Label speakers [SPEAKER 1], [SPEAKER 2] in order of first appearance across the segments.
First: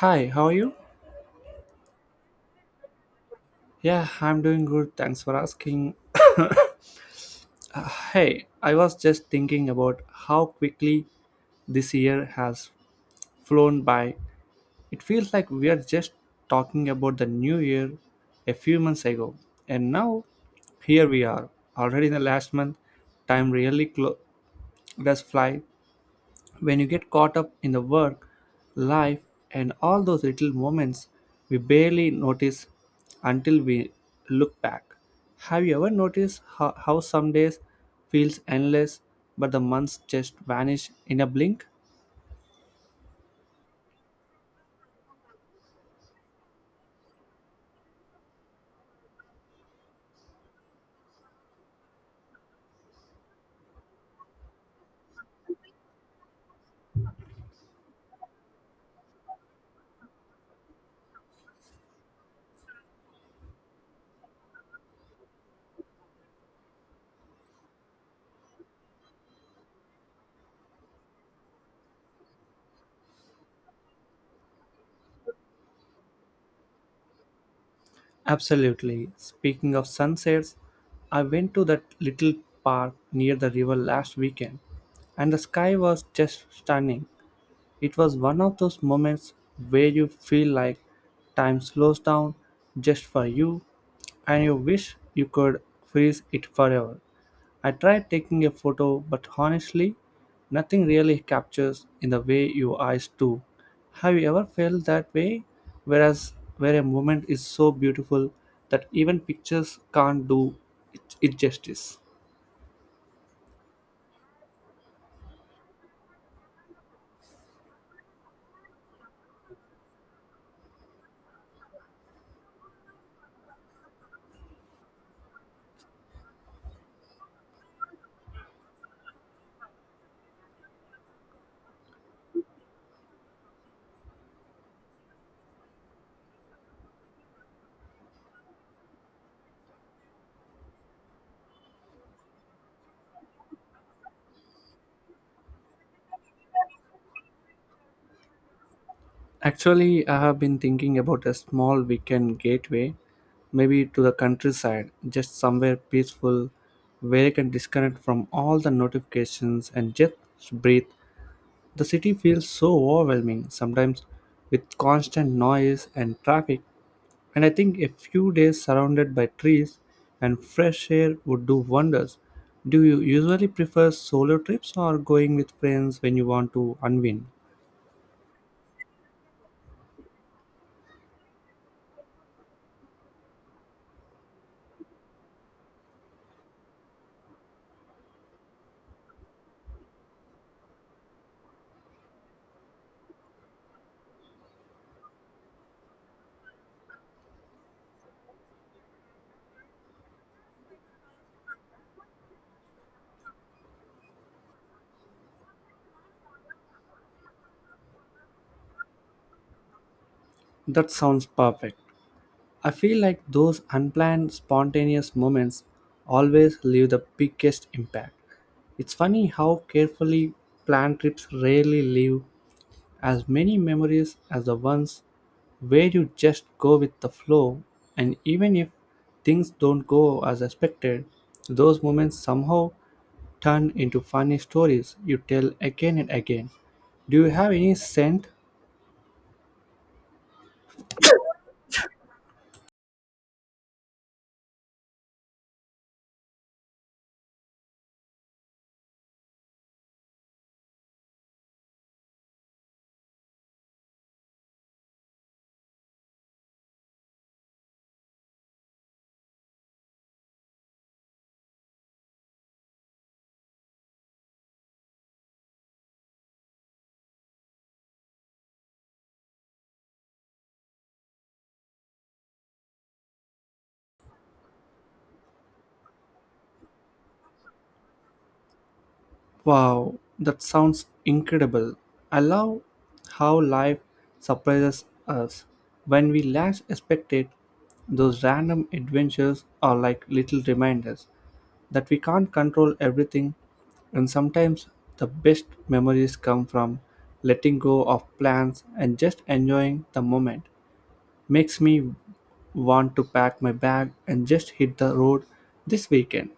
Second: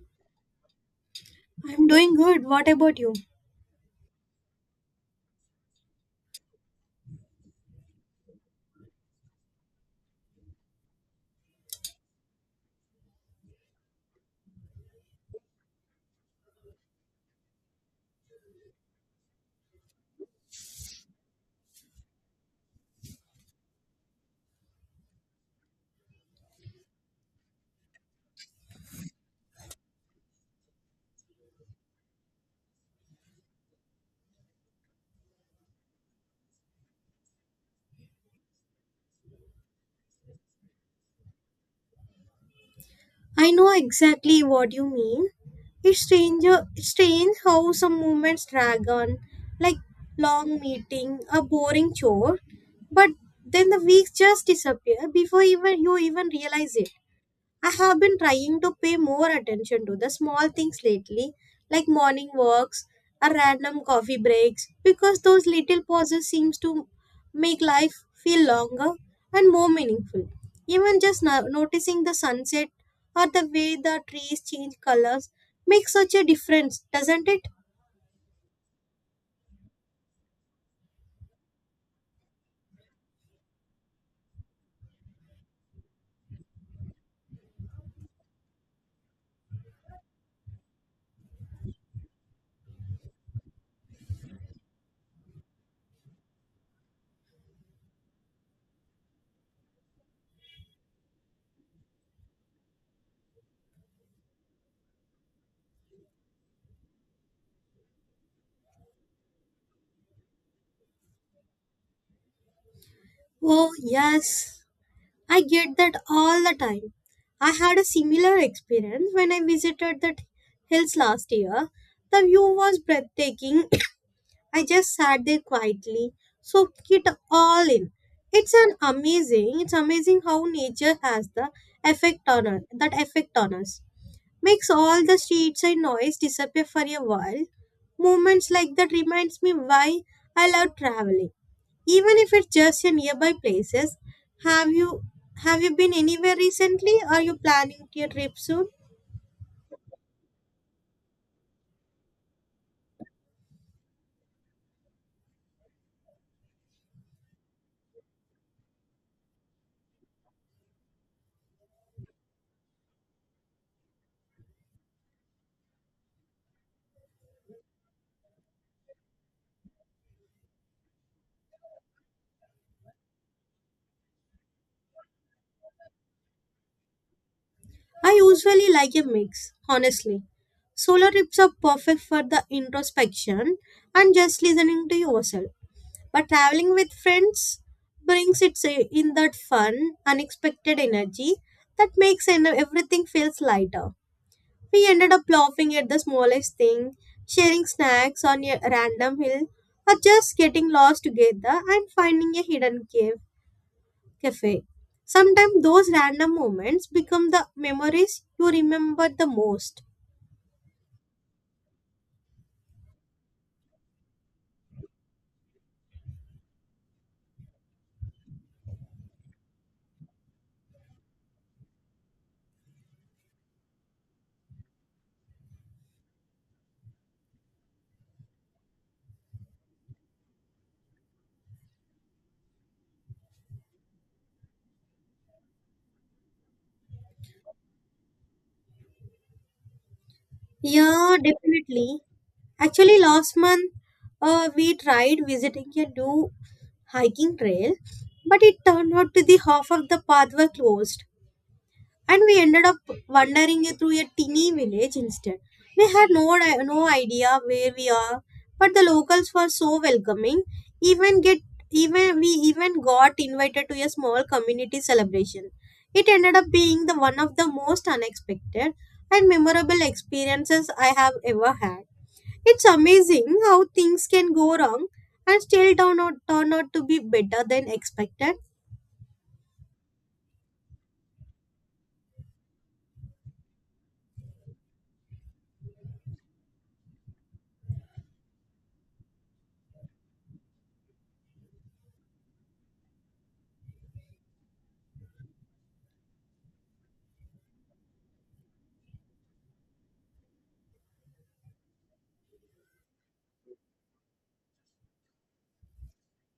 [SPEAKER 1] Hi, how are you?
[SPEAKER 2] I'm doing good. What about you?
[SPEAKER 1] Yeah, I'm doing good. Thanks for asking. Hey, I was just thinking about how quickly this year has flown by. It feels like we are just talking about the new year a few months ago. And now, here we are, already in the last month. Time really does fly. When you get caught up in the work, life, and all those little moments we barely notice until we look back. Have you ever noticed how some days feels endless but the months just vanish in a blink?
[SPEAKER 2] I know exactly what you mean. It's strange, it's strange how some moments drag on, like long meeting, a boring chore, but then the weeks just disappear before even you even realize it. I have been trying to pay more attention to the small things lately, like morning walks or random coffee breaks, because those little pauses seems to make life feel longer and more meaningful. Even just noticing the sunset or the way the trees change colors makes such a difference, doesn't it?
[SPEAKER 1] Absolutely. Speaking of sunsets, I went to that little park near the river last weekend and the sky was just stunning. It was one of those moments where you feel like time slows down just for you and you wish you could freeze it forever. I tried taking a photo, but honestly, nothing really captures in the way your eyes do. Have you ever felt that way? Whereas, where a moment is so beautiful that even pictures can't do it justice.
[SPEAKER 2] Oh, yes. I get that all the time. I had a similar experience when I visited the hills last year. The view was breathtaking. I just sat there quietly, soaked it all in. It's amazing how nature has the effect on us, that effect on us. Makes all the streets and noise disappear for a while. Moments like that reminds me why I love traveling even if it's just in nearby places. Have you have you been anywhere recently? Are you planning your trip soon?
[SPEAKER 1] Actually, I have been thinking about a small weekend gateway, maybe to the countryside, just somewhere peaceful where I can disconnect from all the notifications and just breathe. The city feels so overwhelming sometimes with constant noise and traffic, and I think a few days surrounded by trees and fresh air would do wonders. Do you usually prefer solo trips or going with friends when you want to unwind?
[SPEAKER 2] I usually like a mix, honestly. Solo trips are perfect for the introspection and just listening to yourself, but traveling with friends brings it in that fun unexpected energy that makes everything feels lighter. We ended up laughing at the smallest thing, sharing snacks on a random hill, or just getting lost together and finding a hidden cave cafe. Sometimes those random moments become the memories you remember the most.
[SPEAKER 1] That sounds perfect. I feel like those unplanned, spontaneous moments always leave the biggest impact. It's funny how carefully planned trips rarely leave as many memories as the ones where you just go with the flow, and even if things don't go as expected, those moments somehow turn into funny stories you tell again and again. Do you have any scent
[SPEAKER 2] Yeah, definitely. Actually, last month we tried visiting a new hiking trail, but it turned out to the half of the path were closed, and we ended up wandering through a teeny village instead. We had no idea where we are, but the locals were so welcoming. Even get even we even got invited to a small community celebration. It ended up being the one of the most unexpected and memorable experiences I have ever had. It's amazing how things can go wrong and still turn out to be better than expected.
[SPEAKER 1] Wow, that sounds incredible. I love how life surprises us when we last expect it. Those random adventures are like little reminders that we can't control everything, and sometimes the best memories come from letting go of plans and just enjoying the moment. Makes me want to pack my bag and just hit the road this weekend.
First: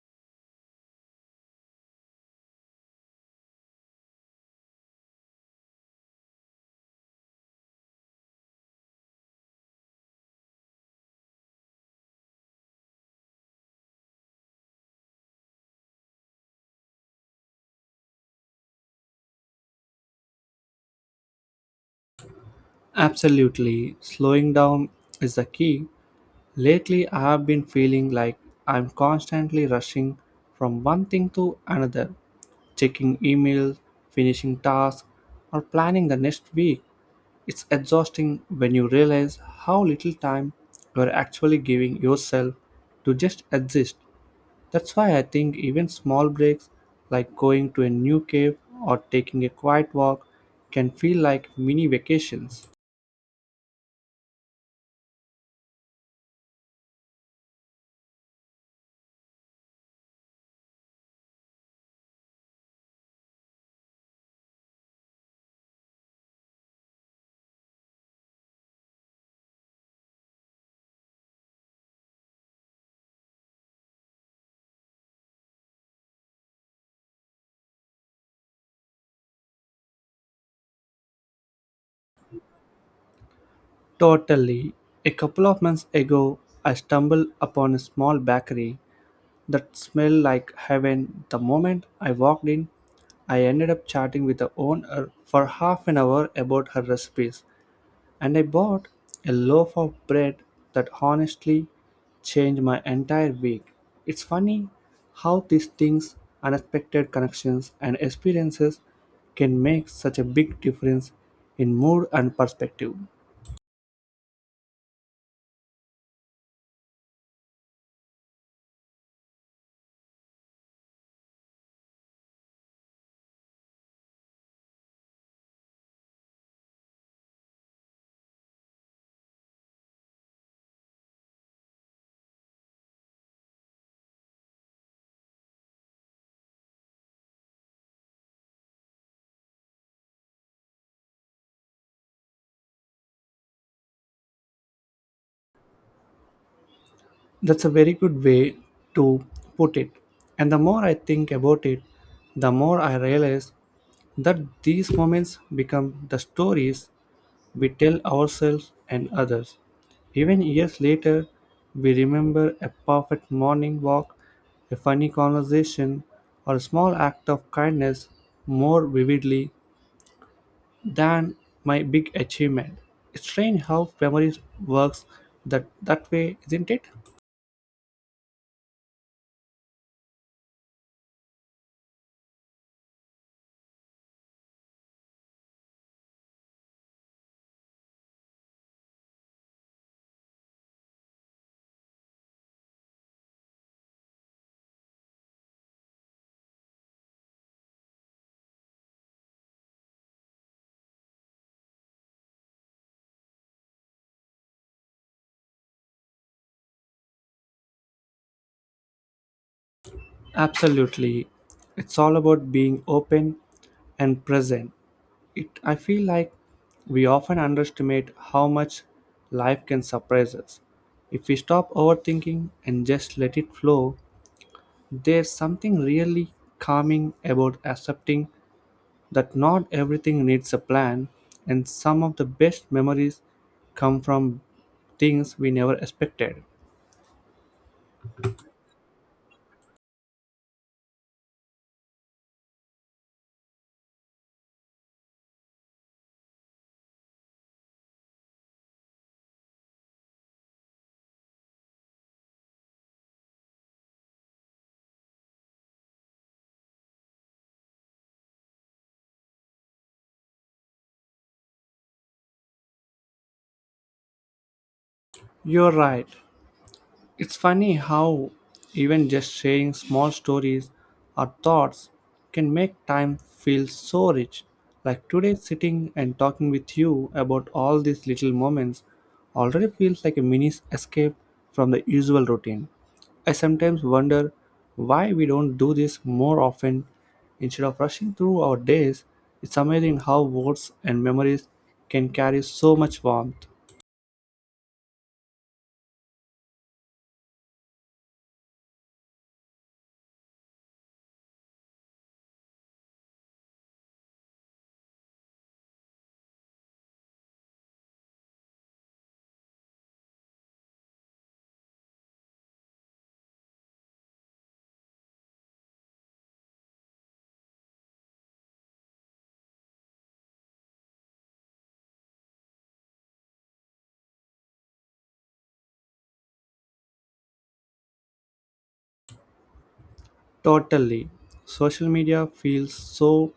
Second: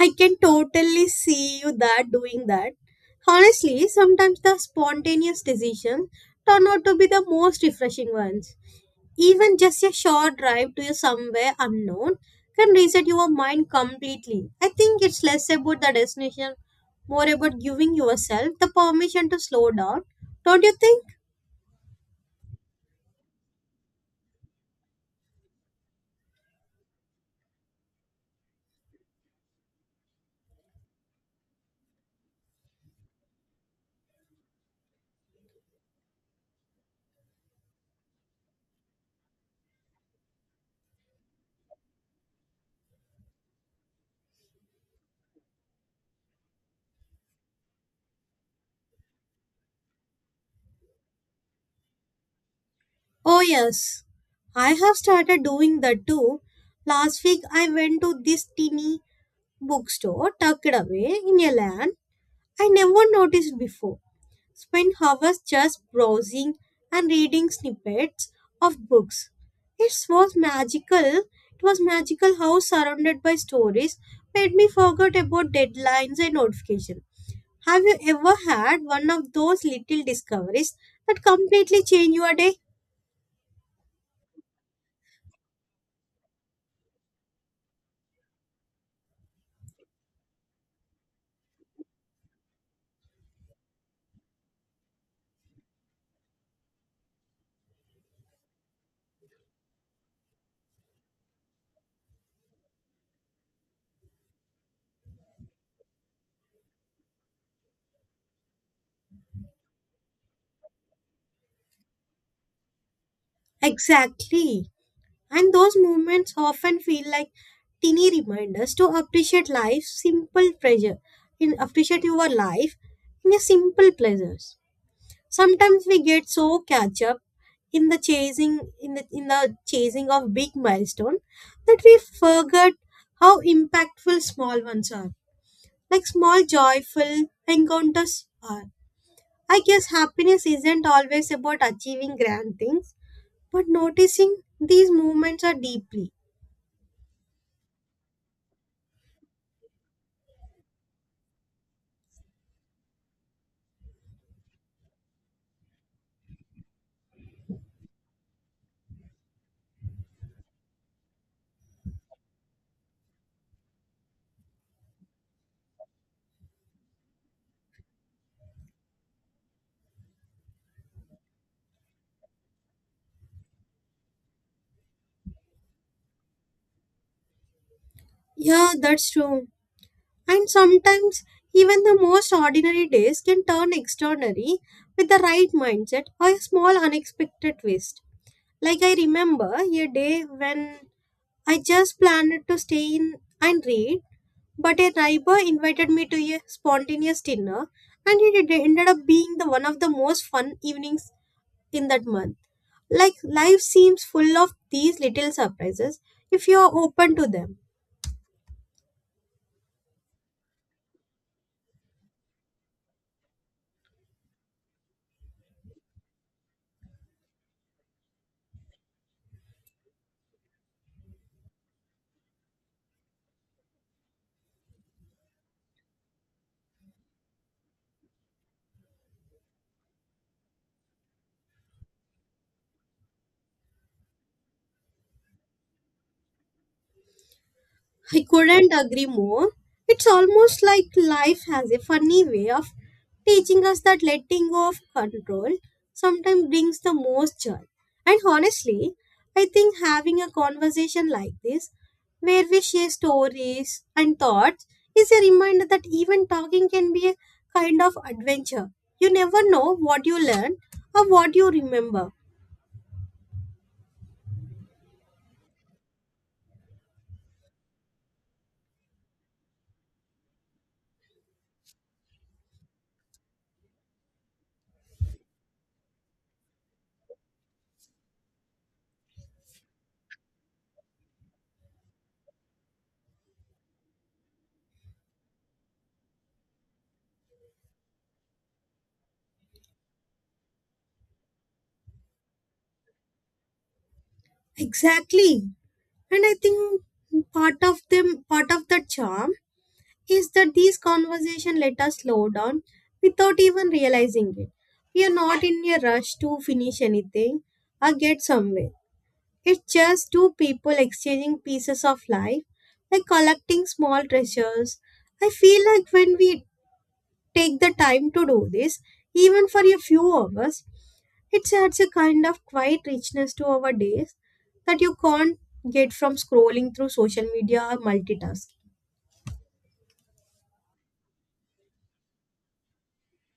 [SPEAKER 2] I can totally see you that doing that. Honestly, sometimes the spontaneous decisions turn out to be the most refreshing ones. Even just a short drive to somewhere unknown can reset your mind completely. I think it's less about the destination, more about giving yourself the permission to slow down. Don't you think?
[SPEAKER 1] Absolutely, slowing down is the key. Lately, I've been feeling like I'm constantly rushing from one thing to another, checking emails, finishing tasks, or planning the next week. It's exhausting when you realize how little time you're actually giving yourself to just exist. That's why I think even small breaks like going to a new cave or taking a quiet walk can feel like mini vacations.
[SPEAKER 2] Oh, yes. I have started doing that too. Last week I went to this teeny bookstore tucked away in a land I never noticed before. Spend hours just browsing and reading snippets of books. It was magical. It was magical how surrounded by stories made me forget about deadlines and notifications. Have you ever had one of those little discoveries that completely change your day?
[SPEAKER 1] Totally. A couple of months ago, I stumbled upon a small bakery that smelled like heaven. The moment I walked in, I ended up chatting with the owner for half an hour about her recipes, and I bought a loaf of bread that honestly changed my entire week. It's funny how these things, unexpected connections, and experiences can make such a big difference in mood and perspective.
[SPEAKER 2] Exactly. And those moments often feel like teeny reminders to appreciate life's simple pleasure, in appreciate your life in a simple pleasures. Sometimes we get so catch up in the chasing of big milestone that we forget how impactful small ones are. Like small joyful encounters are. I guess happiness isn't always about achieving grand things, but noticing these moments are deeply.
[SPEAKER 1] That's a very good way to put it. And the more I think about it, the more I realize that these moments become the stories we tell ourselves and others. Even years later, we remember a perfect morning walk, a funny conversation, or a small act of kindness more vividly than my big achievement. It's strange how memory works that way, isn't it?
[SPEAKER 2] Yeah, that's true. And sometimes even the most ordinary days can turn extraordinary with the right mindset or a small unexpected twist. Like I remember a day when I just planned to stay in and read, but a neighbor invited me to a spontaneous dinner, and it ended up being the one of the most fun evenings in that month. Like life seems full of these little surprises if you are open to them.
[SPEAKER 1] Absolutely. It's all about being open and present. It I feel like we often underestimate how much life can surprise us. If we stop overthinking and just let it flow, there's something really calming about accepting that not everything needs a plan and some of the best memories come from things we never expected.
[SPEAKER 2] I couldn't agree more. It's almost like life has a funny way of teaching us that letting go of control sometimes brings the most joy. And honestly, I think having a conversation like this, where we share stories and thoughts, is a reminder that even talking can be a kind of adventure. You never know what you learn or what you remember.
[SPEAKER 1] You're right. It's funny how even just sharing small stories or thoughts can make time feel so rich. Like today, sitting and talking with you about all these little moments already feels like a mini escape from the usual routine. I sometimes wonder why we don't do this more often instead of rushing through our days. It's amazing how words and memories can carry so much warmth.
[SPEAKER 2] Exactly. And I think part of the charm is that these conversations let us slow down without even realizing it. We are not in a rush to finish anything or get somewhere. It's just two people exchanging pieces of life, like collecting small treasures. I feel like when we take the time to do this, even for a few hours, it adds a kind of quiet richness to our days that you can't get from scrolling through social media or multitasking.
[SPEAKER 1] Totally. Social media feels so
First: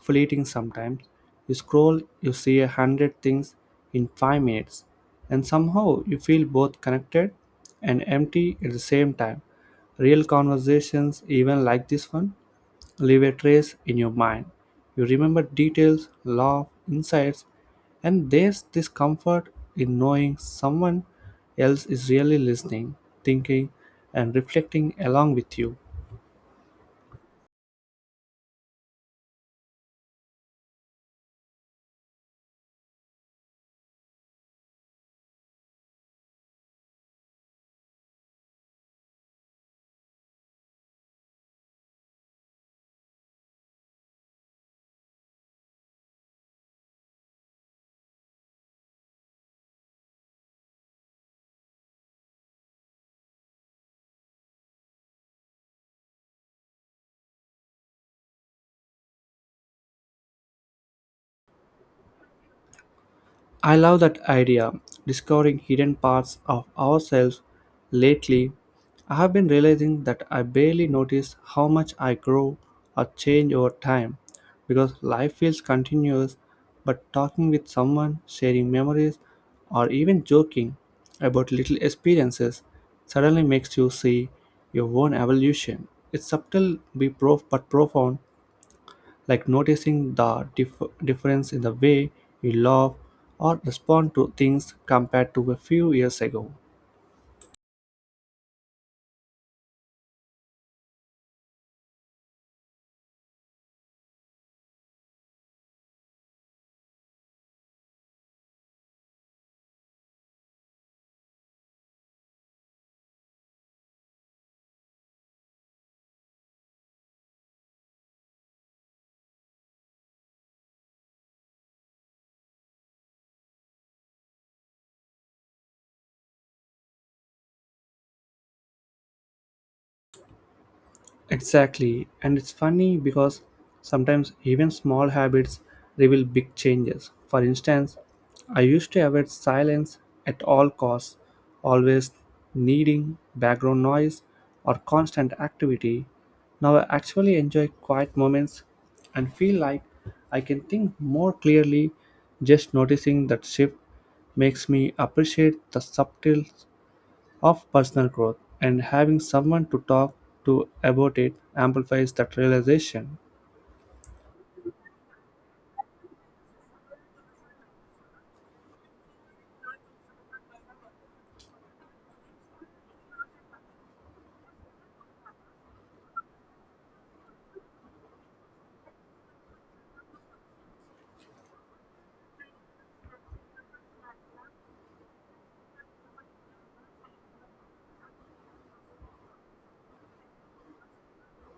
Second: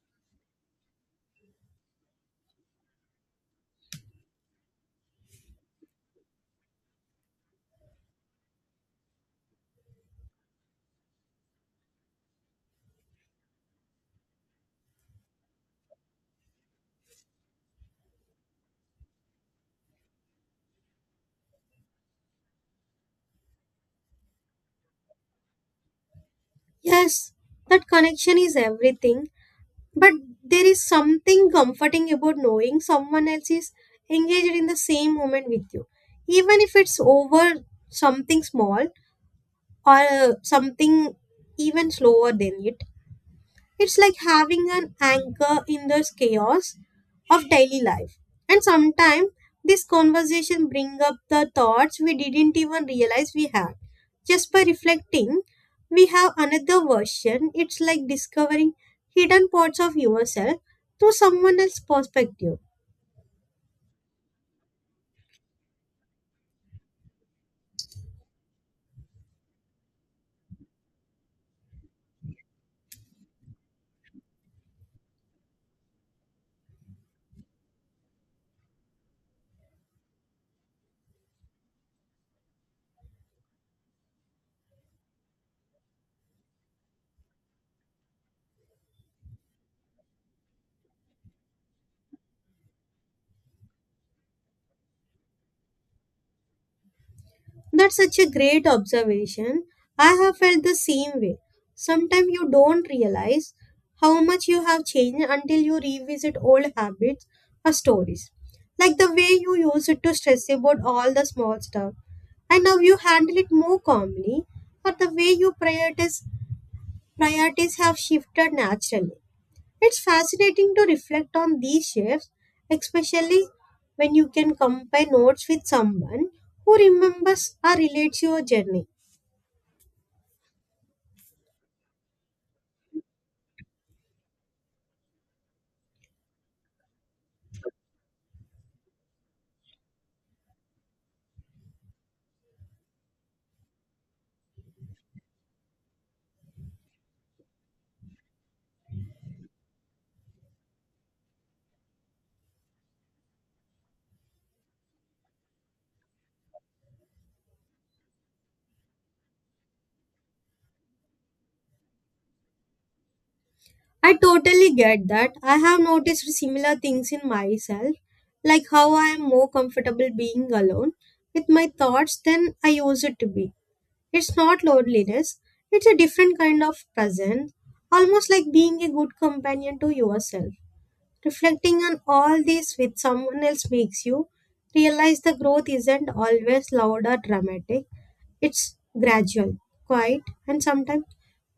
[SPEAKER 1] fleeting sometimes. You scroll, you see 100 things in 5 minutes, and somehow you feel both connected and empty at the same time. Real conversations, even like this one, leave a trace in your mind. You remember details, love, insights, and there's this comfort in knowing someone else is really listening, thinking, and reflecting along with you.
[SPEAKER 2] Yes, that connection is everything. But there is something comforting about knowing someone else is engaged in the same moment with you. Even if it's over something small or something even slower than it, it's like having an anchor in the chaos of daily life. And sometimes this conversation bring up the thoughts we didn't even realize we had. Just by reflecting, we have another version. It's like discovering hidden parts of yourself through someone else's perspective.
[SPEAKER 1] I love that idea, discovering hidden parts of ourselves. Lately, I have been realizing that I barely notice how much I grow or change over time because life feels continuous. But talking with someone, sharing memories, or even joking about little experiences suddenly makes you see your own evolution. It's subtle but profound, like noticing the difference in the way you love or respond to things compared to a few years ago.
[SPEAKER 2] That's such a great observation. I have felt the same way. Sometimes you don't realize how much you have changed until you revisit old habits or stories. Like the way you used to stress about all the small stuff, and now you handle it more calmly, or the way you priorities have shifted naturally. It's fascinating to reflect on these shifts, especially when you can compare notes with someone who remembers or relates your journey.
[SPEAKER 1] Exactly. And it's funny because sometimes even small habits reveal big changes. For instance, I used to avoid silence at all costs, always needing background noise or constant activity. Now I actually enjoy quiet moments and feel like I can think more clearly. Just noticing that shift makes me appreciate the subtle of personal growth, and having someone to talk to about it amplifies that realization.
[SPEAKER 2] I totally get that. I have noticed similar things in myself, like how I am more comfortable being alone with my thoughts than I used to be. It's not loneliness, it's a different kind of presence, almost like being a good companion to yourself. Reflecting on all this with someone else makes you realize the growth isn't always loud or dramatic. It's gradual, quiet, and sometimes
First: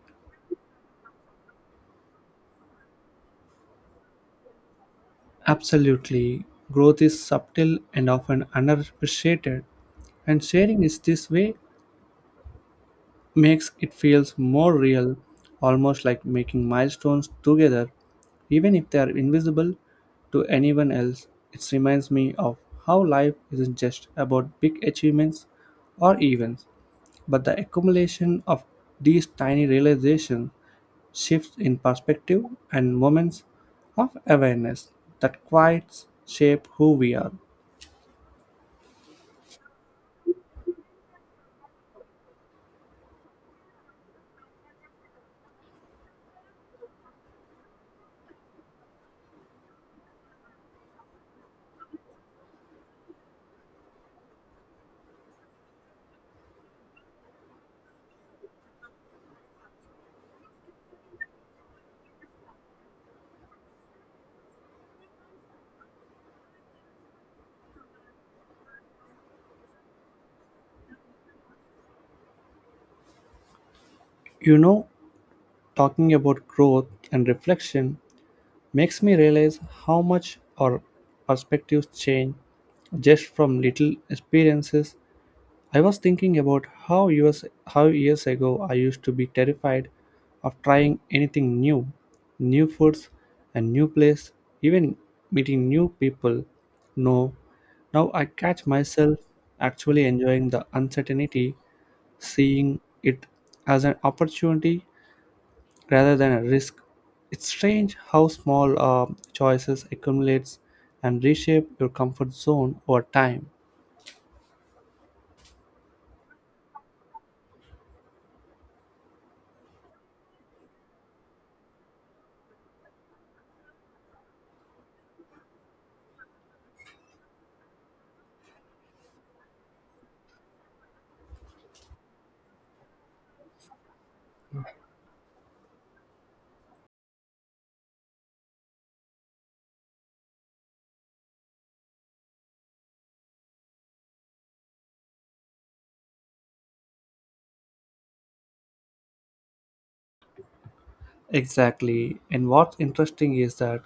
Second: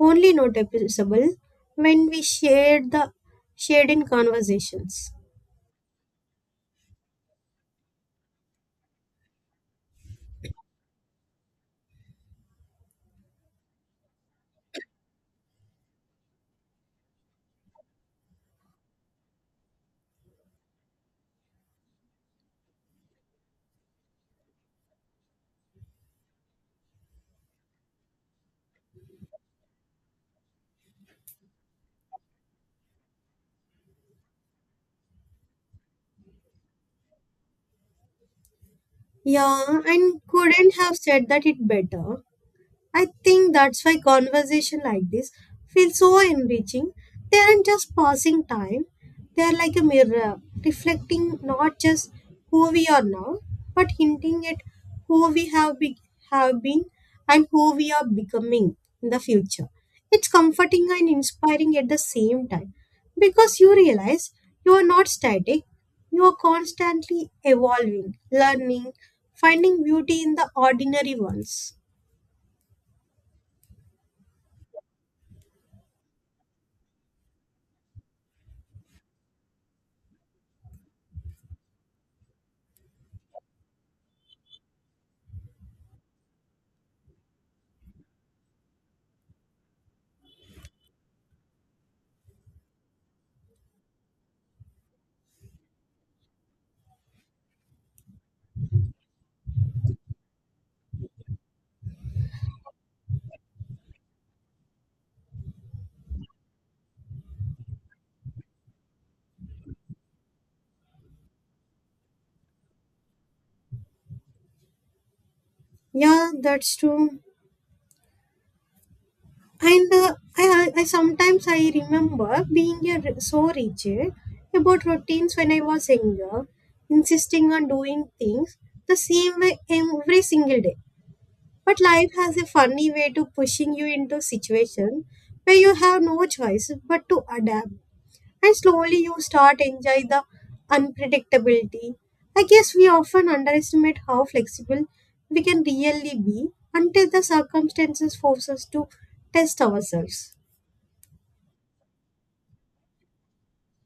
[SPEAKER 2] only noticeable when we shared in conversations.
[SPEAKER 1] Absolutely, growth is subtle and often underappreciated, and sharing is this way makes it feels more real, almost like making milestones together, even if they are invisible to anyone else. It reminds me of how life isn't just about big achievements or events, but the accumulation of these tiny realizations, shifts in perspective, and moments of awareness that quite shape who we are.
[SPEAKER 2] Yeah, and couldn't have said that it better. I think that's why conversation like this feels so enriching. They aren't just passing time. They are like a mirror, reflecting not just who we are now, but hinting at who we have been and who we are becoming in the future. It's comforting and inspiring at the same time because you realize you are not static. You are constantly evolving, learning, finding beauty in the ordinary ones.
[SPEAKER 1] You know, talking about growth and reflection makes me realize how much our perspectives change just from little experiences. I was thinking about how years ago I used to be terrified of trying anything new, new foods, a new place, even meeting new people. No, now I catch myself actually enjoying the uncertainty, seeing it as an opportunity rather than a risk. It's strange how small choices accumulates and reshape your comfort zone over time.
[SPEAKER 2] Yeah, that's true. And I sometimes I remember being a so rigid about routines when I was younger, insisting on doing things the same way every single day. But life has a funny way to pushing you into situations where you have no choice but to adapt, and slowly you start enjoy the unpredictability. I guess we often underestimate how flexible we can really be until the circumstances force us to test ourselves.
[SPEAKER 1] Exactly. And what's interesting is that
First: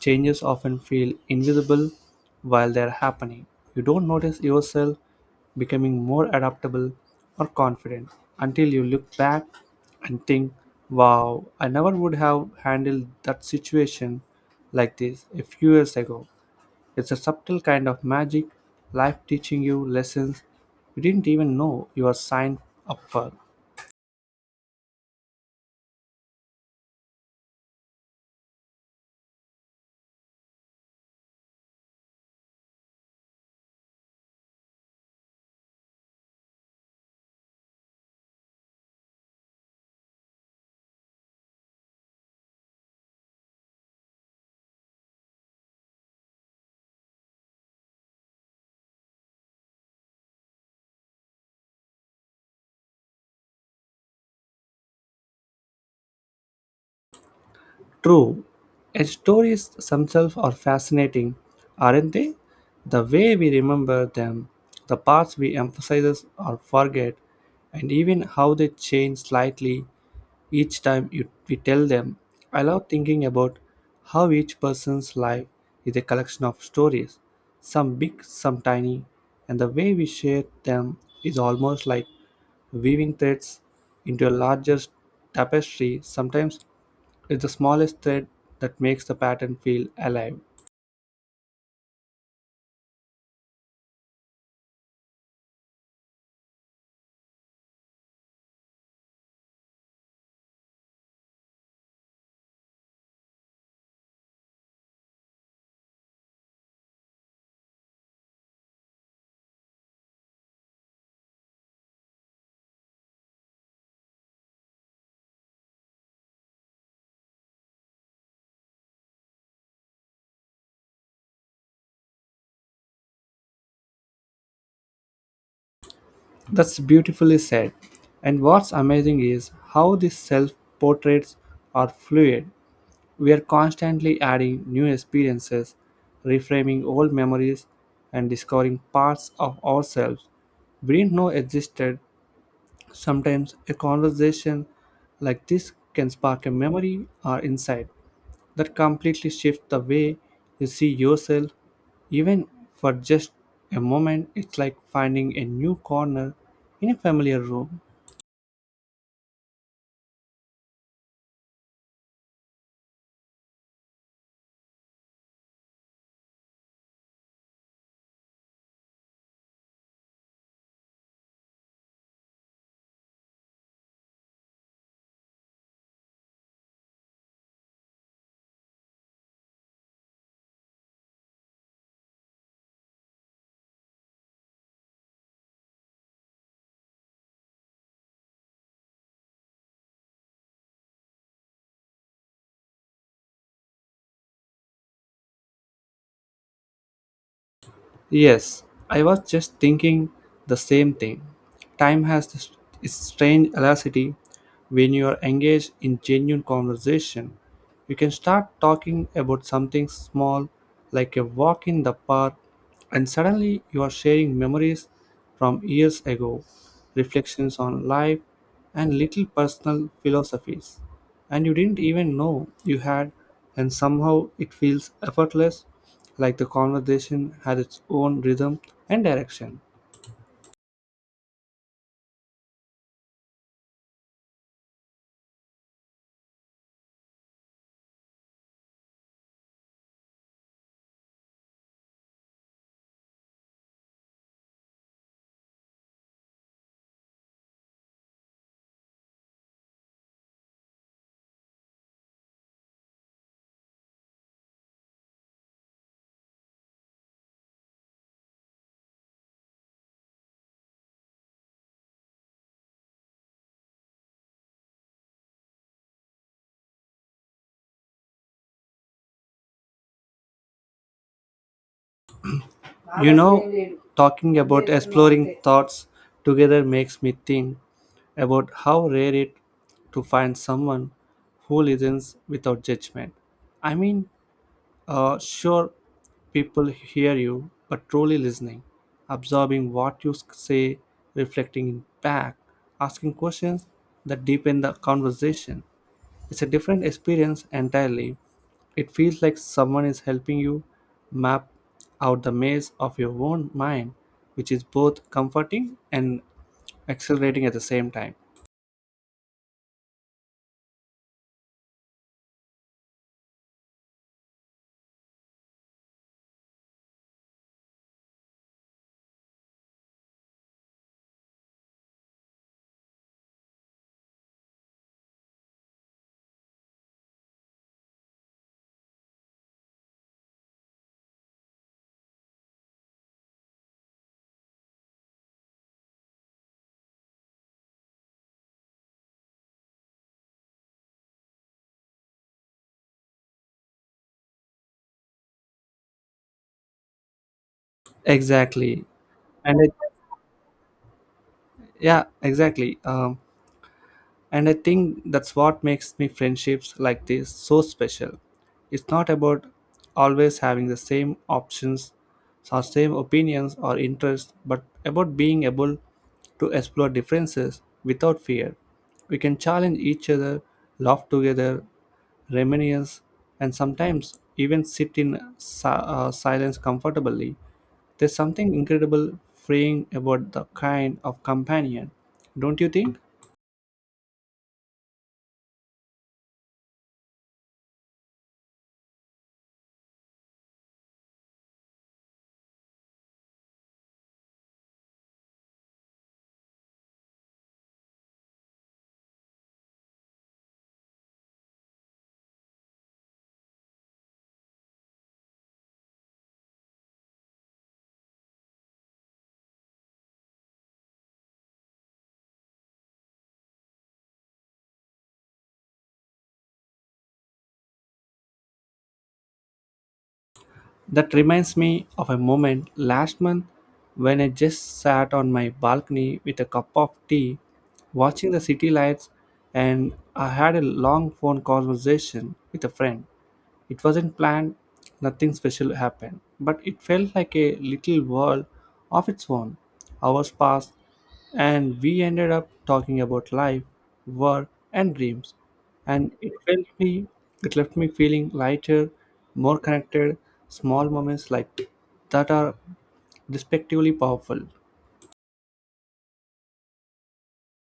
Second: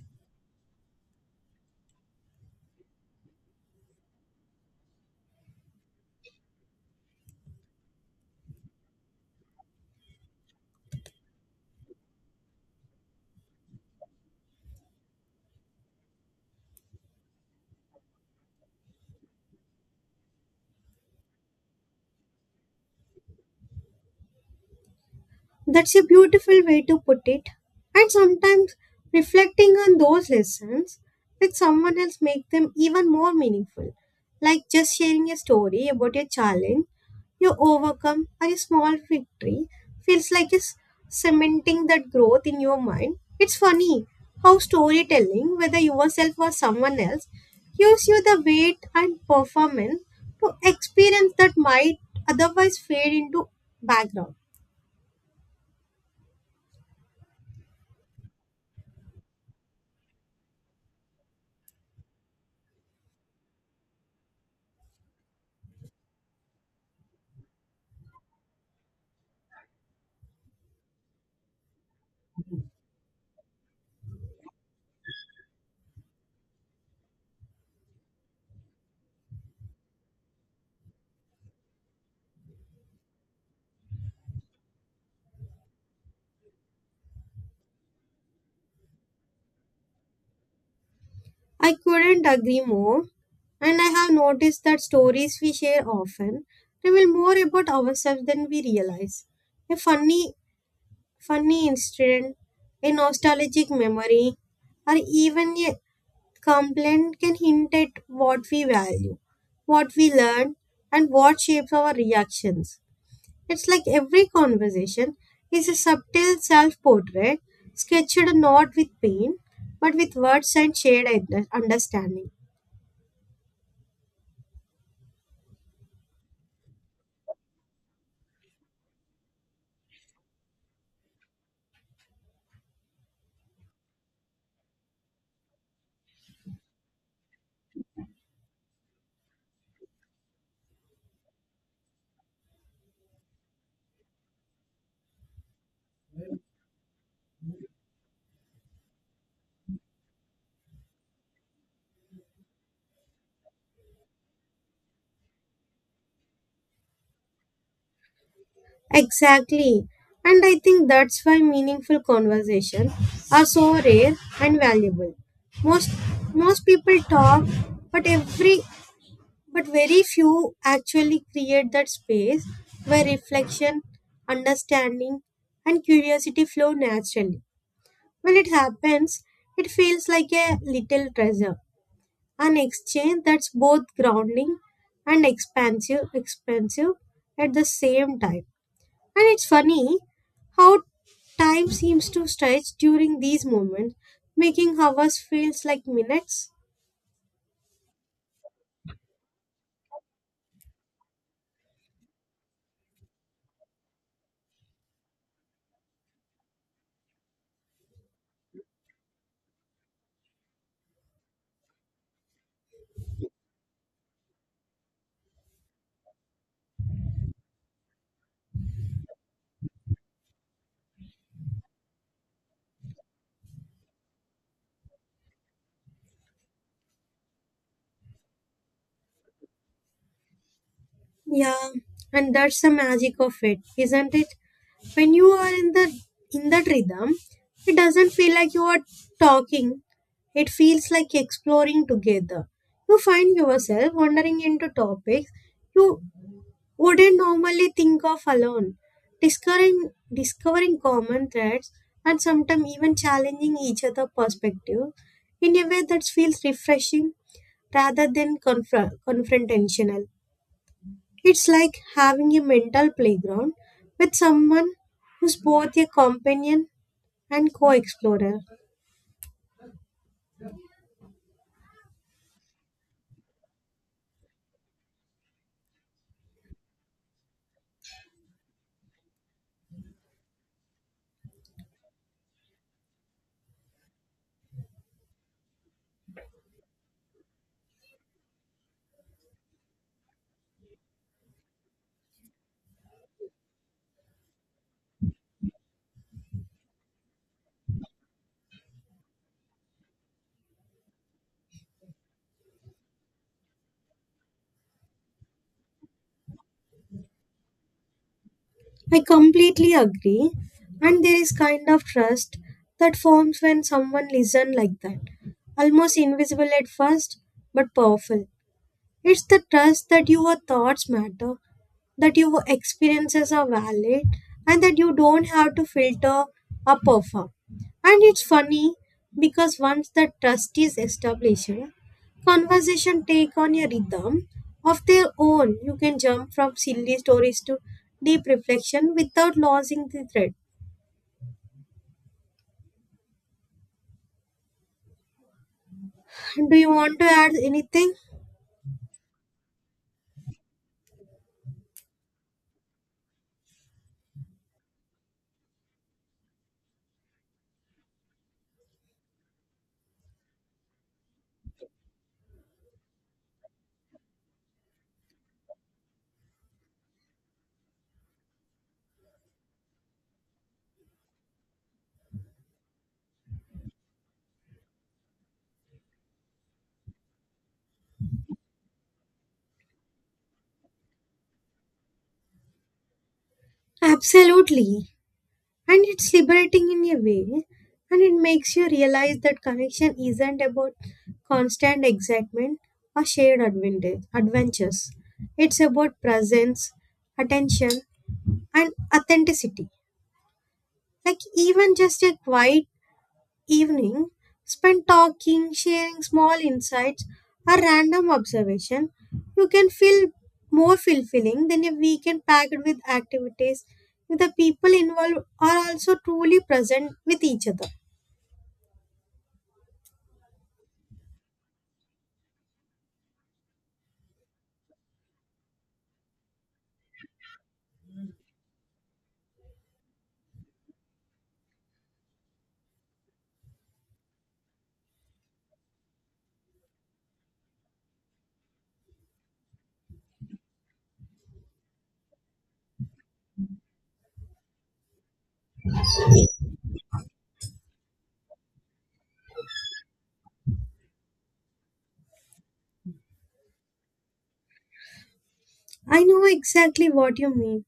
[SPEAKER 1] changes often feel invisible while they're happening. You don't notice yourself becoming more adaptable or confident until you look back and think, wow, I never would have handled that situation like this a few years ago. It's a subtle kind of magic, life teaching you lessons you didn't even know you were signed up for.
[SPEAKER 2] That's a beautiful way to put it. And sometimes reflecting on those lessons with someone else make them even more meaningful. Like just sharing a story about a challenge you overcome or a small victory feels like it's cementing that growth in your mind. It's funny how storytelling, whether yourself or someone else, gives you the weight and performance to experience that might otherwise fade into background.
[SPEAKER 1] True, its stories themselves are fascinating, aren't they? The way we remember them, the parts we emphasize or forget, and even how they change slightly each time we tell them. I love thinking about how each person's life is a collection of stories, some big, some tiny, and the way we share them is almost like weaving threads into a larger tapestry. Sometimes it's the smallest thread that makes the pattern feel alive.
[SPEAKER 2] I couldn't agree more, and I have noticed that stories we share often reveal more about ourselves than we realize. A funny incident, a nostalgic memory, or even a complaint can hint at what we value, what we learn, and what shapes our reactions. It's like every conversation is a subtle self portrait, sketched not with pain, but with words and shared understanding.
[SPEAKER 1] That's beautifully said. And what's amazing is how these self portraits are fluid. We are constantly adding new experiences, reframing old memories, and discovering parts of ourselves we didn't know existed. Sometimes a conversation like this can spark a memory or insight that completely shifts the way you see yourself. Even for just a moment, it's like finding a new corner in a familiar room.
[SPEAKER 2] Exactly. And I think that's why meaningful conversations are so rare and valuable. Most most people talk, but every but very few actually create that space where reflection, understanding and curiosity flow naturally. When it happens, it feels like a little treasure. An exchange that's both grounding and expansive at the same time. And it's funny how time seems to stretch during these moments, making hours feels like minutes.
[SPEAKER 1] Yes, I was just thinking the same thing. Time has this strange elasticity when you are engaged in genuine conversation. You can start talking about something small like a walk in the park, and suddenly you are sharing memories from years ago, reflections on life, and little personal philosophies. And you didn't even know you had, and somehow it feels effortless, like the conversation has its own rhythm and direction.
[SPEAKER 2] Yeah, and that's the magic of it, isn't it? When you are in that rhythm, it doesn't feel like you are talking. It feels like exploring together. You find yourself wandering into topics you wouldn't normally think of alone. Discovering common threads and sometimes even challenging each other' perspective in a way that feels refreshing rather than confrontational. It's like having a mental playground with someone who's both a companion and co explorer.
[SPEAKER 1] You know, talking about exploring thoughts together makes me think about how rare it to find someone who listens without judgment. I mean, sure, people hear you, but truly listening, absorbing what you say, reflecting back, asking questions that deepen the conversation. It's a different experience entirely. It feels like someone is helping you map out the maze of your own mind, which is both comforting and exhilarating at the same time.
[SPEAKER 2] I completely agree. And there is kind of trust that forms when someone listens like that. Almost invisible at first, but powerful. It's the trust that your thoughts matter, that your experiences are valid, and that you don't have to filter or perform. And it's funny because once that trust is established, conversation take on a rhythm of their own. You can jump from silly stories to deep reflection without losing the thread. Do you want to add anything?
[SPEAKER 1] Exactly. And it, yeah, exactly. And I think that's what makes me friendships like this so special. It's not about always having the same options or same opinions or interests, but about being able to explore differences without fear. We can challenge each other, laugh together, reminisce, and sometimes even sit in silence comfortably. There's something incredible freeing about the kind of companion, don't you think?
[SPEAKER 2] Absolutely. And it's liberating in a way, and it makes you realize that connection isn't about constant excitement or shared adventures. It's about presence, attention, and authenticity. Like even just a quiet evening spent talking, sharing small insights or random observation, you can feel more fulfilling than a weekend packed with activities if the people involved are also truly present with each other.
[SPEAKER 1] That reminds me of a moment last month when I just sat on my balcony with a cup of tea, watching the city lights, and I had a long phone conversation with a friend. It wasn't planned, nothing special happened, but it felt like a little world of its own. Hours passed, and we ended up talking about life, work, and dreams. And it left me feeling lighter, more connected. Small moments like that are respectively powerful.
[SPEAKER 2] I know exactly what you mean.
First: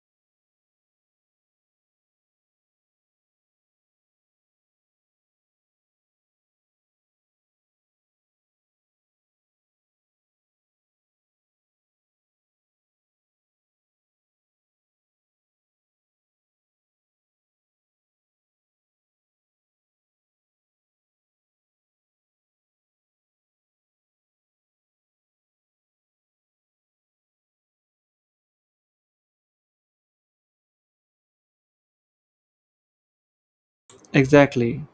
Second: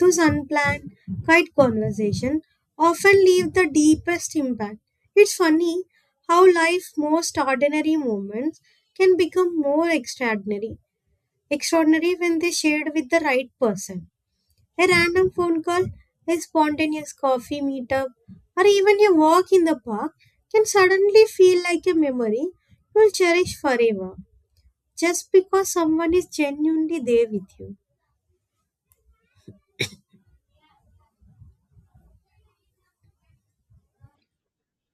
[SPEAKER 2] Those unplanned, quiet conversations often leave the deepest impact. It's funny how life's most ordinary moments can become more extraordinary when they shared with the right person. A random phone call, a spontaneous coffee meetup, or even a walk in the park can suddenly feel like a memory you will cherish forever just because someone is genuinely there with you.
[SPEAKER 1] Exactly.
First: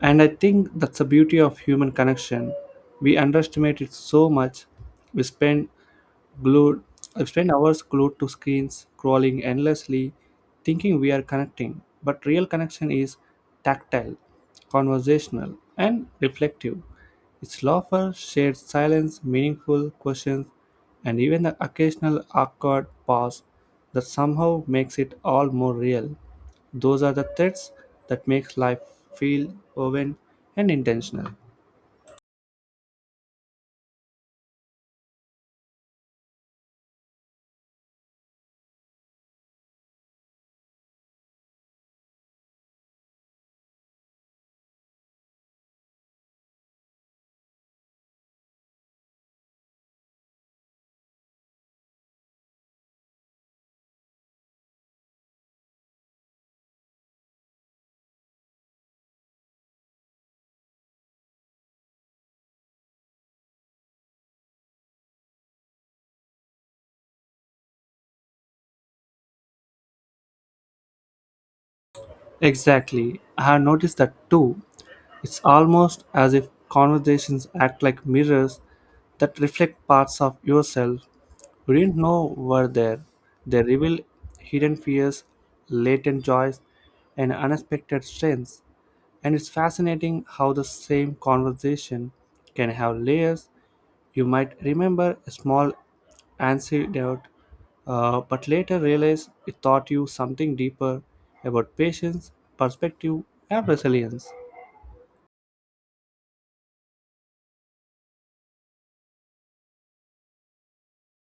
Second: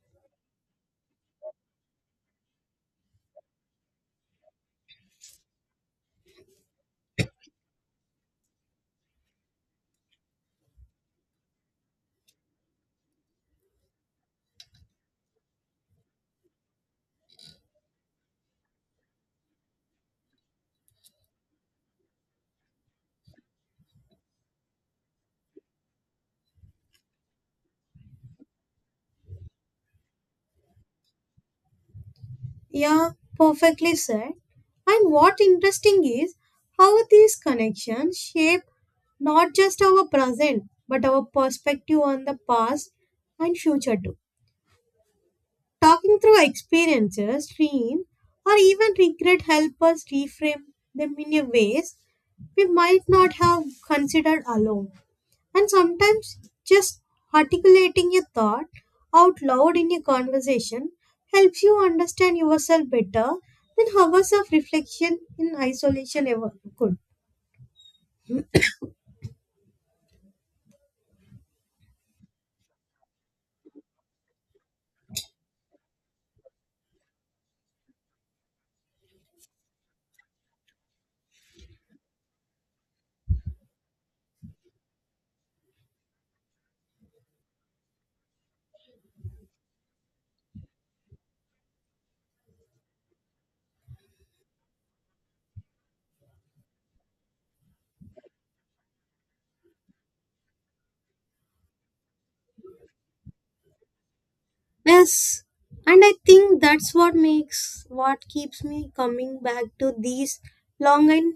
[SPEAKER 1] And I think that's the beauty of human connection. We underestimate it so much. We spend glued I've spent hours glued to screens, crawling endlessly, thinking we are connecting. But real connection is tactile, conversational, and reflective. It's laughter, shared silence, meaningful questions, and even the occasional awkward pause that somehow makes it all more real. Those are the threads that makes life feel woven and intentional.
[SPEAKER 2] Yeah, perfectly said. And what interesting is how these connections shape not just our present but our perspective on the past and future too. Talking through experiences, dream, or even regret help us reframe them in a ways we might not have considered alone. And sometimes just articulating a thought out loud in a conversation helps you understand yourself better than hours of reflection in isolation ever could.
[SPEAKER 1] Exactly. I have noticed that too. It's almost as if conversations act like mirrors that reflect parts of yourself you didn't know were there. They reveal hidden fears, latent joys, and unexpected strengths. And it's fascinating how the same conversation can have layers you might remember a small anecdote, but later realize it taught you something deeper about patience, perspective, and resilience.
[SPEAKER 2] Yes. And I think that's what makes what keeps me coming back to these long and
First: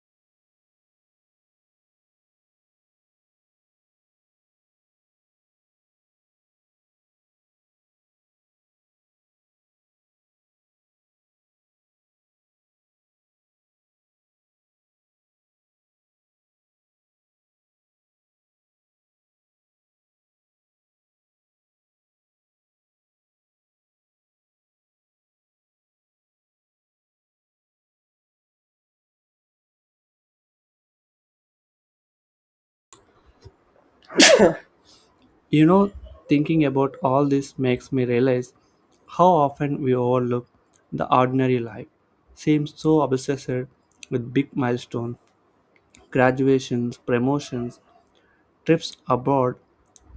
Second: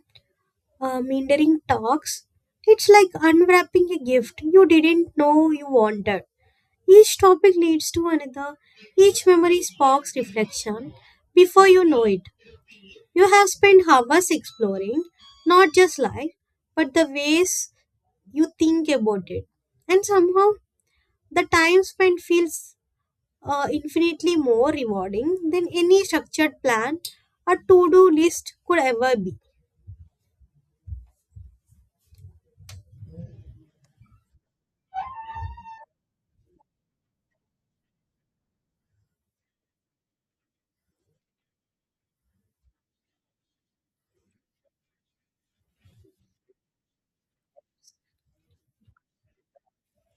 [SPEAKER 2] meandering talks. It's like unwrapping a gift you didn't know you wanted. Each topic leads to another, each memory sparks reflection. Before you know it, you have spent hours exploring not just life, but the ways you think about it. And somehow, the time spent feels infinitely more rewarding than any structured plan or to do list could ever be.
[SPEAKER 1] You know, thinking about all this makes me realize how often we overlook the ordinary life. Seems so obsessed with big milestones, graduations, promotions, trips abroad,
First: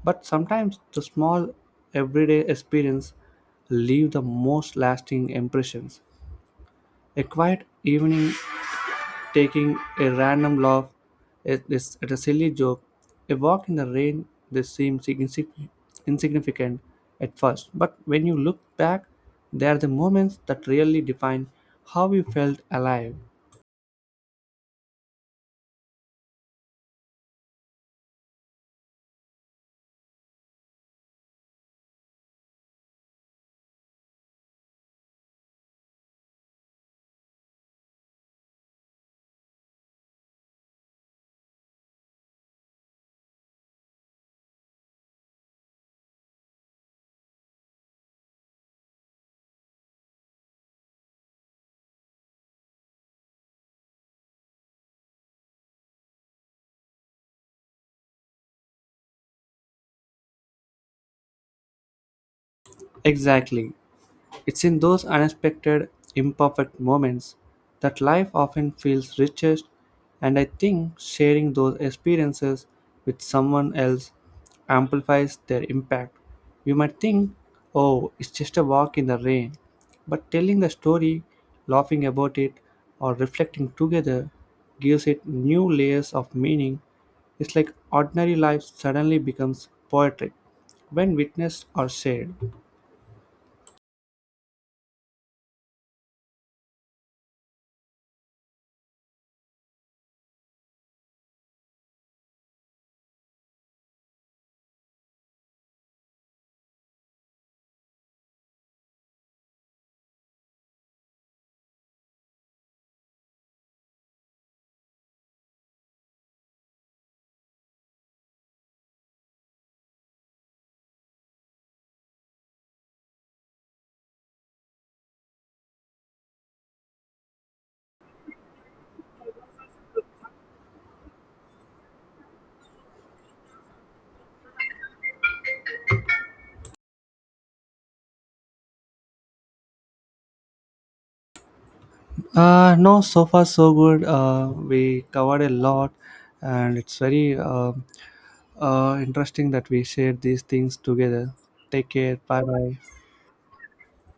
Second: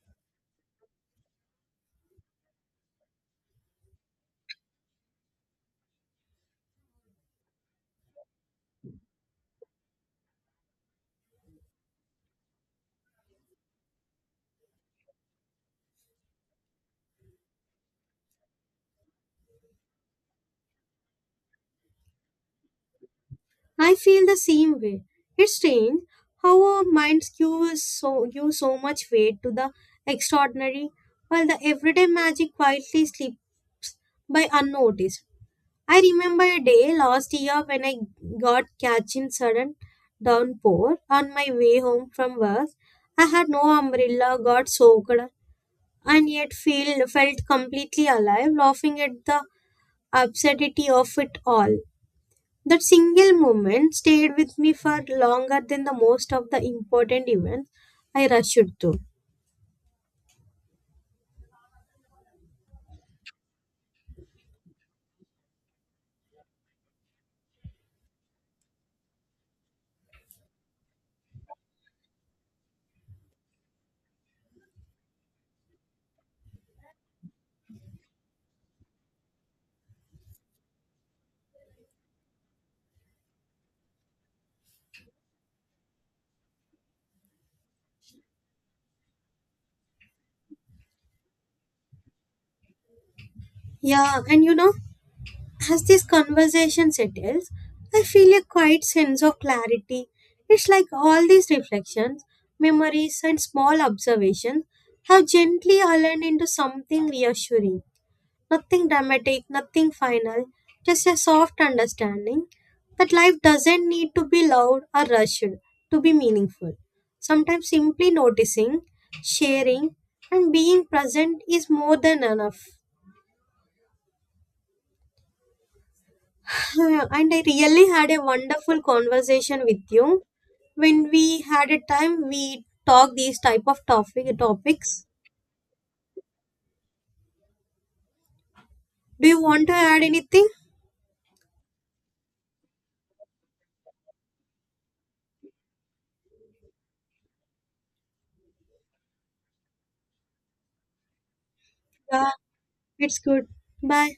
[SPEAKER 1] but sometimes the small everyday experience leave the most lasting impressions. A quiet evening taking a random laugh at a silly joke, a walk in the rain they seem insignificant at first, but when you look back, they are the moments that really define how you felt alive.
[SPEAKER 2] I feel the same way. It's strange how our minds give so much weight to the extraordinary, while the everyday magic quietly slips by unnoticed. I remember a day last year when I got catch in sudden downpour on my way home from work. I had no umbrella, got soaked, and yet felt completely alive, laughing at the absurdity of it all. That single moment stayed with me for longer than the most of the important events I rushed to.
[SPEAKER 1] Exactly. It's in those unexpected, imperfect moments that life often feels richest, and I think sharing those experiences with someone else amplifies their impact. You might think, oh, it's just a walk in the rain, but telling the story, laughing about it, or reflecting together gives it new layers of meaning. It's like ordinary life suddenly becomes poetic when witnessed or shared.
[SPEAKER 2] Yeah, and you know, as this conversation settles, I feel a quiet sense of clarity. It's like all these reflections, memories, and small observations have gently aligned into something reassuring. Nothing dramatic, nothing final, just a soft understanding that life doesn't need to be loud or rushed to be meaningful. Sometimes simply noticing, sharing, and being present is more than enough. And I really had a wonderful conversation with you when we had a time we talk these type of topics. Do you want to add anything?
[SPEAKER 1] No, so far so good. We covered a lot, and it's very interesting that we shared these things together. Take care.
[SPEAKER 2] Yeah,
[SPEAKER 1] Bye bye.
[SPEAKER 2] it's good. Bye.